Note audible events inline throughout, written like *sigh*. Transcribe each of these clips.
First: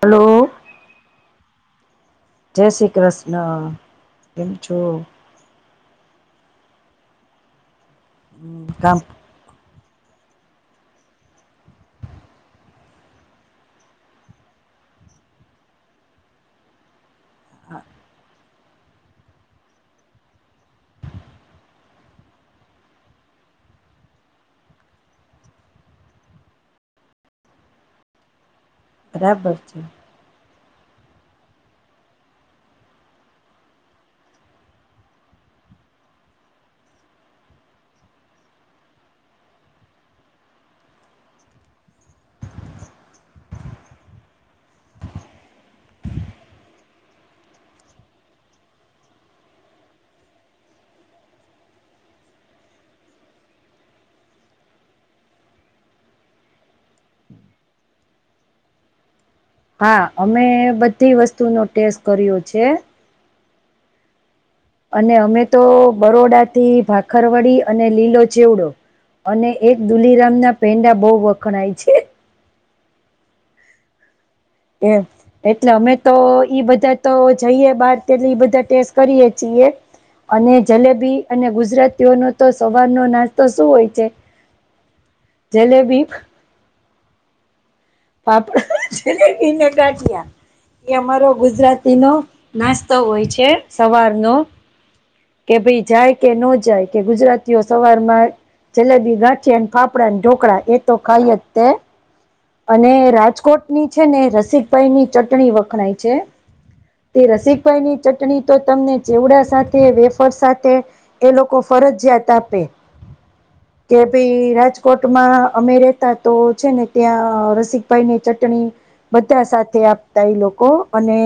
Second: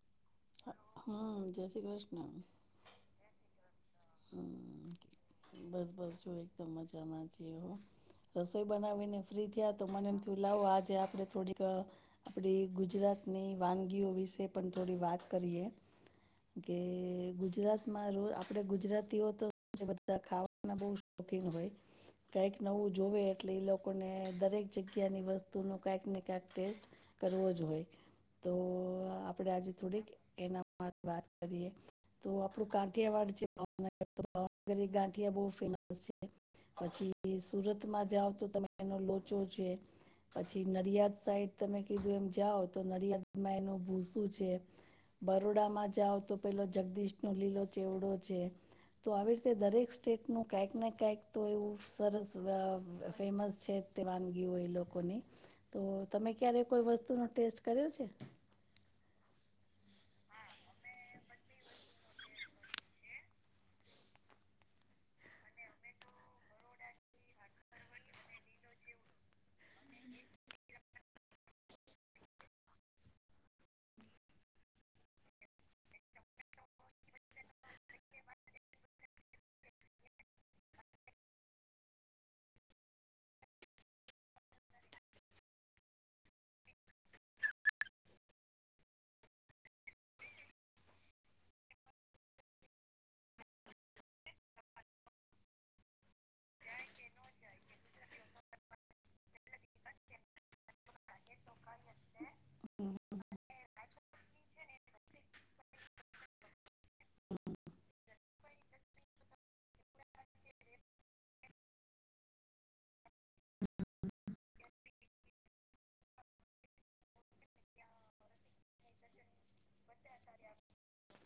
Hello હા જય શ્રી કૃષ્ણ જય શ્રી કૃષ્ણ. કેમ છો બસ બસ છ એકદમ મજામા શીહો. રસોઈ કામ બનાવીને ફ્રી થયા તો મને એમ થ લાવો આજે આપણે થોડીક. આપણી ગુજરાતની વાનગીઓ વિશે પણ થોડી વાત કરીએ. કે ગુજરાતમાં રો આપણેુ. ગુજરાતીઓ તો બધા ખાવાના બહ શોખીન હોય. કઈક નવું જોવે એટલે લોકોને દરેક જગ્યાની વસ્તુ ન કઈક ને કંક ટેસ્ટ. કરવો જ હોય તો. આપડે બરાબર આજે છે થોડીક એના વાત કરીએ તો આપણું કાંઠ એવાડ છે. તો ભાવનગરી ગાંઠિયા બહુ ફેમસ છે. પછી સુરતમાં જાઓ તો તમે એનો લોચો છે. પછી નડિયાદ સાઈડ તમે કીધું એમ જાઓ તો નડિયાદમાં એનું ભૂસું છે. બરોડામાં જાઓ તો પહેલો જગદીશનો લીલો ચેવડો છે. તો આવી રીતે દરેક સ્ટેટનું કાંઈક ને કંઈક તો એવું સરસ ફેમસ છે. તે વાનગી હોય લોકોની તો તમે ક્યારે કોઈ વસ્તુનો ટેસ્ટ કર્યો છે. હા અમે બધી વસ્તુનો ટેસ્ટ કર્યો છે. અને અમે તો બરોડા થી ભાખરવડી અને લીલો જેવડો. અને એક દુલીરામ ના પેંડા બહુ વખણાય છે. એ. એટલે અમે તો ઈ બધા તો જઈએ બારટલે એ બધા ટેસ્ટ કરીએ છીએ. અને જલેબી અને ગુજરાતીઓનો તો સવારનો નાસ્તો શું હોય છે. જલેબી. પાપડા છેને કટિયા. એ અમારો ગુજરાતી નો નાસ્તો હોય છે સવાર નો. કે ભાઈ જાય કે ન જાય કે ગુજરાતીઓ સવારમાં. જલેબી ગાંચી અને ફાફડા અને ઢોકળા એ તો ખાઈ જ તે. અને રાજકોટની છે ને રસીદભાઈ ની ચટણી વખણાય છે. તે રસિકભાઈ ની ચટણી તો તમને ચેવડા સાથે વેફર સાથે. એ લોકો ફરજજિયાત આપે. કે ભાઈ રાજકોટમાં અમે રેતા તો છે ને ત્યાં. રસિકભાઈ ની ચટણી બધા સાથે આપતા એ લોકો અને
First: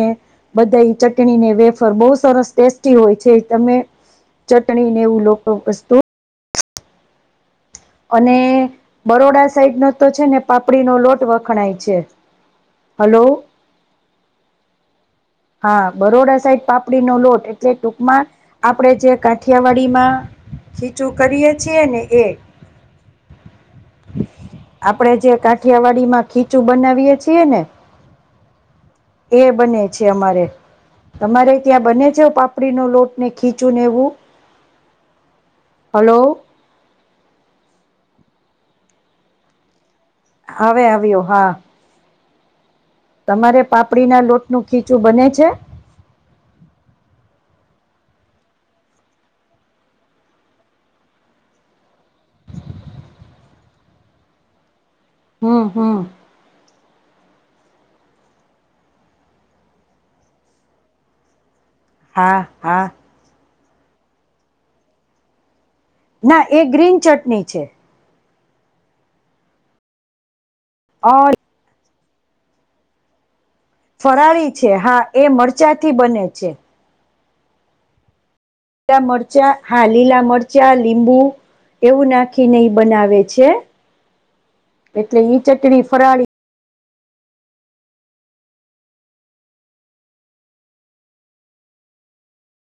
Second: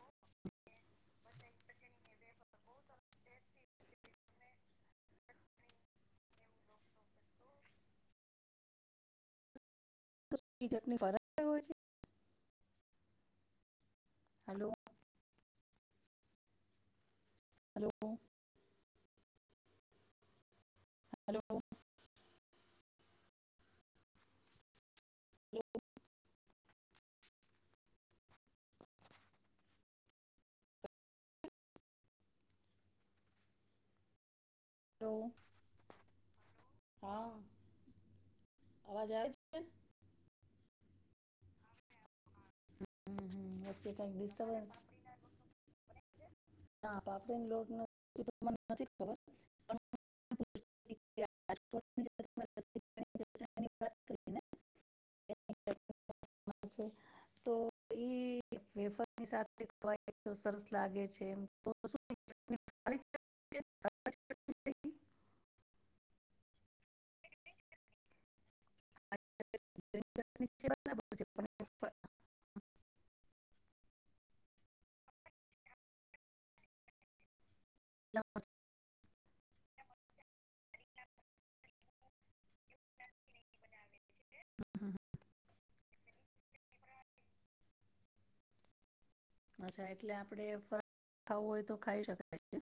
બધા ચટણીને વેફર બહુ સરસ ટેસ્ટી હોય છે તમે. ચટણી ને એવું લોકો વસ્તુ. અને બરોડા સાઈડ નો તો છે ને પાપડીનોો ચટણી ફરક લોટ હોય વખણાય છે. હલો. હલો. હા બરોડા સાઈડ પાપડીનો લોટ એટલે હલો ટૂંકમાં. આપણેે જે કાઠિયાવાડીમાં ખીચું હલો કરીએ છીએ ને એ. *inaudible* આપડે જે કાઠીિયાવાડી માં ખીચું બનાવીએ છીએ ને. એ બને છે અમારે તમારે ત્યાં બને છે પાપડી નો લોટ ને ખીચું ને એવું. Hello hello. હા અવાજ આવે. છે હવે આવ્યો હા. હમ હમ તમારે વચ્ચે પાપડી કંઈક ના લોટ નું ડિસ્ટર્બન્સ ખીચું બને છે. ના પાપડેને લોડ નથી મને નથી ખબર. પા. અન વાત કરી એ. હ હા. હ છે. તો ઈ વેફરની સાથે સરસ લાગે છે એમ તો હા શું હા ના એ ગ્રીન ચટણી છે. *unintelligible* *unintelligible* ફરાળી છે હા એ મરચાંથી બને છે. લાવજો *unintelligible* લીલા મરચાં હા લીલા મરચાં લીંબુ એવું નાખીને ઈ બનાવે છે હમ એટલે ઈ ચટણી ફરાળી અચ્છા એટલે આપડે *unintelligible* ખાવું હોય તો ખાઈ શકાય. છે.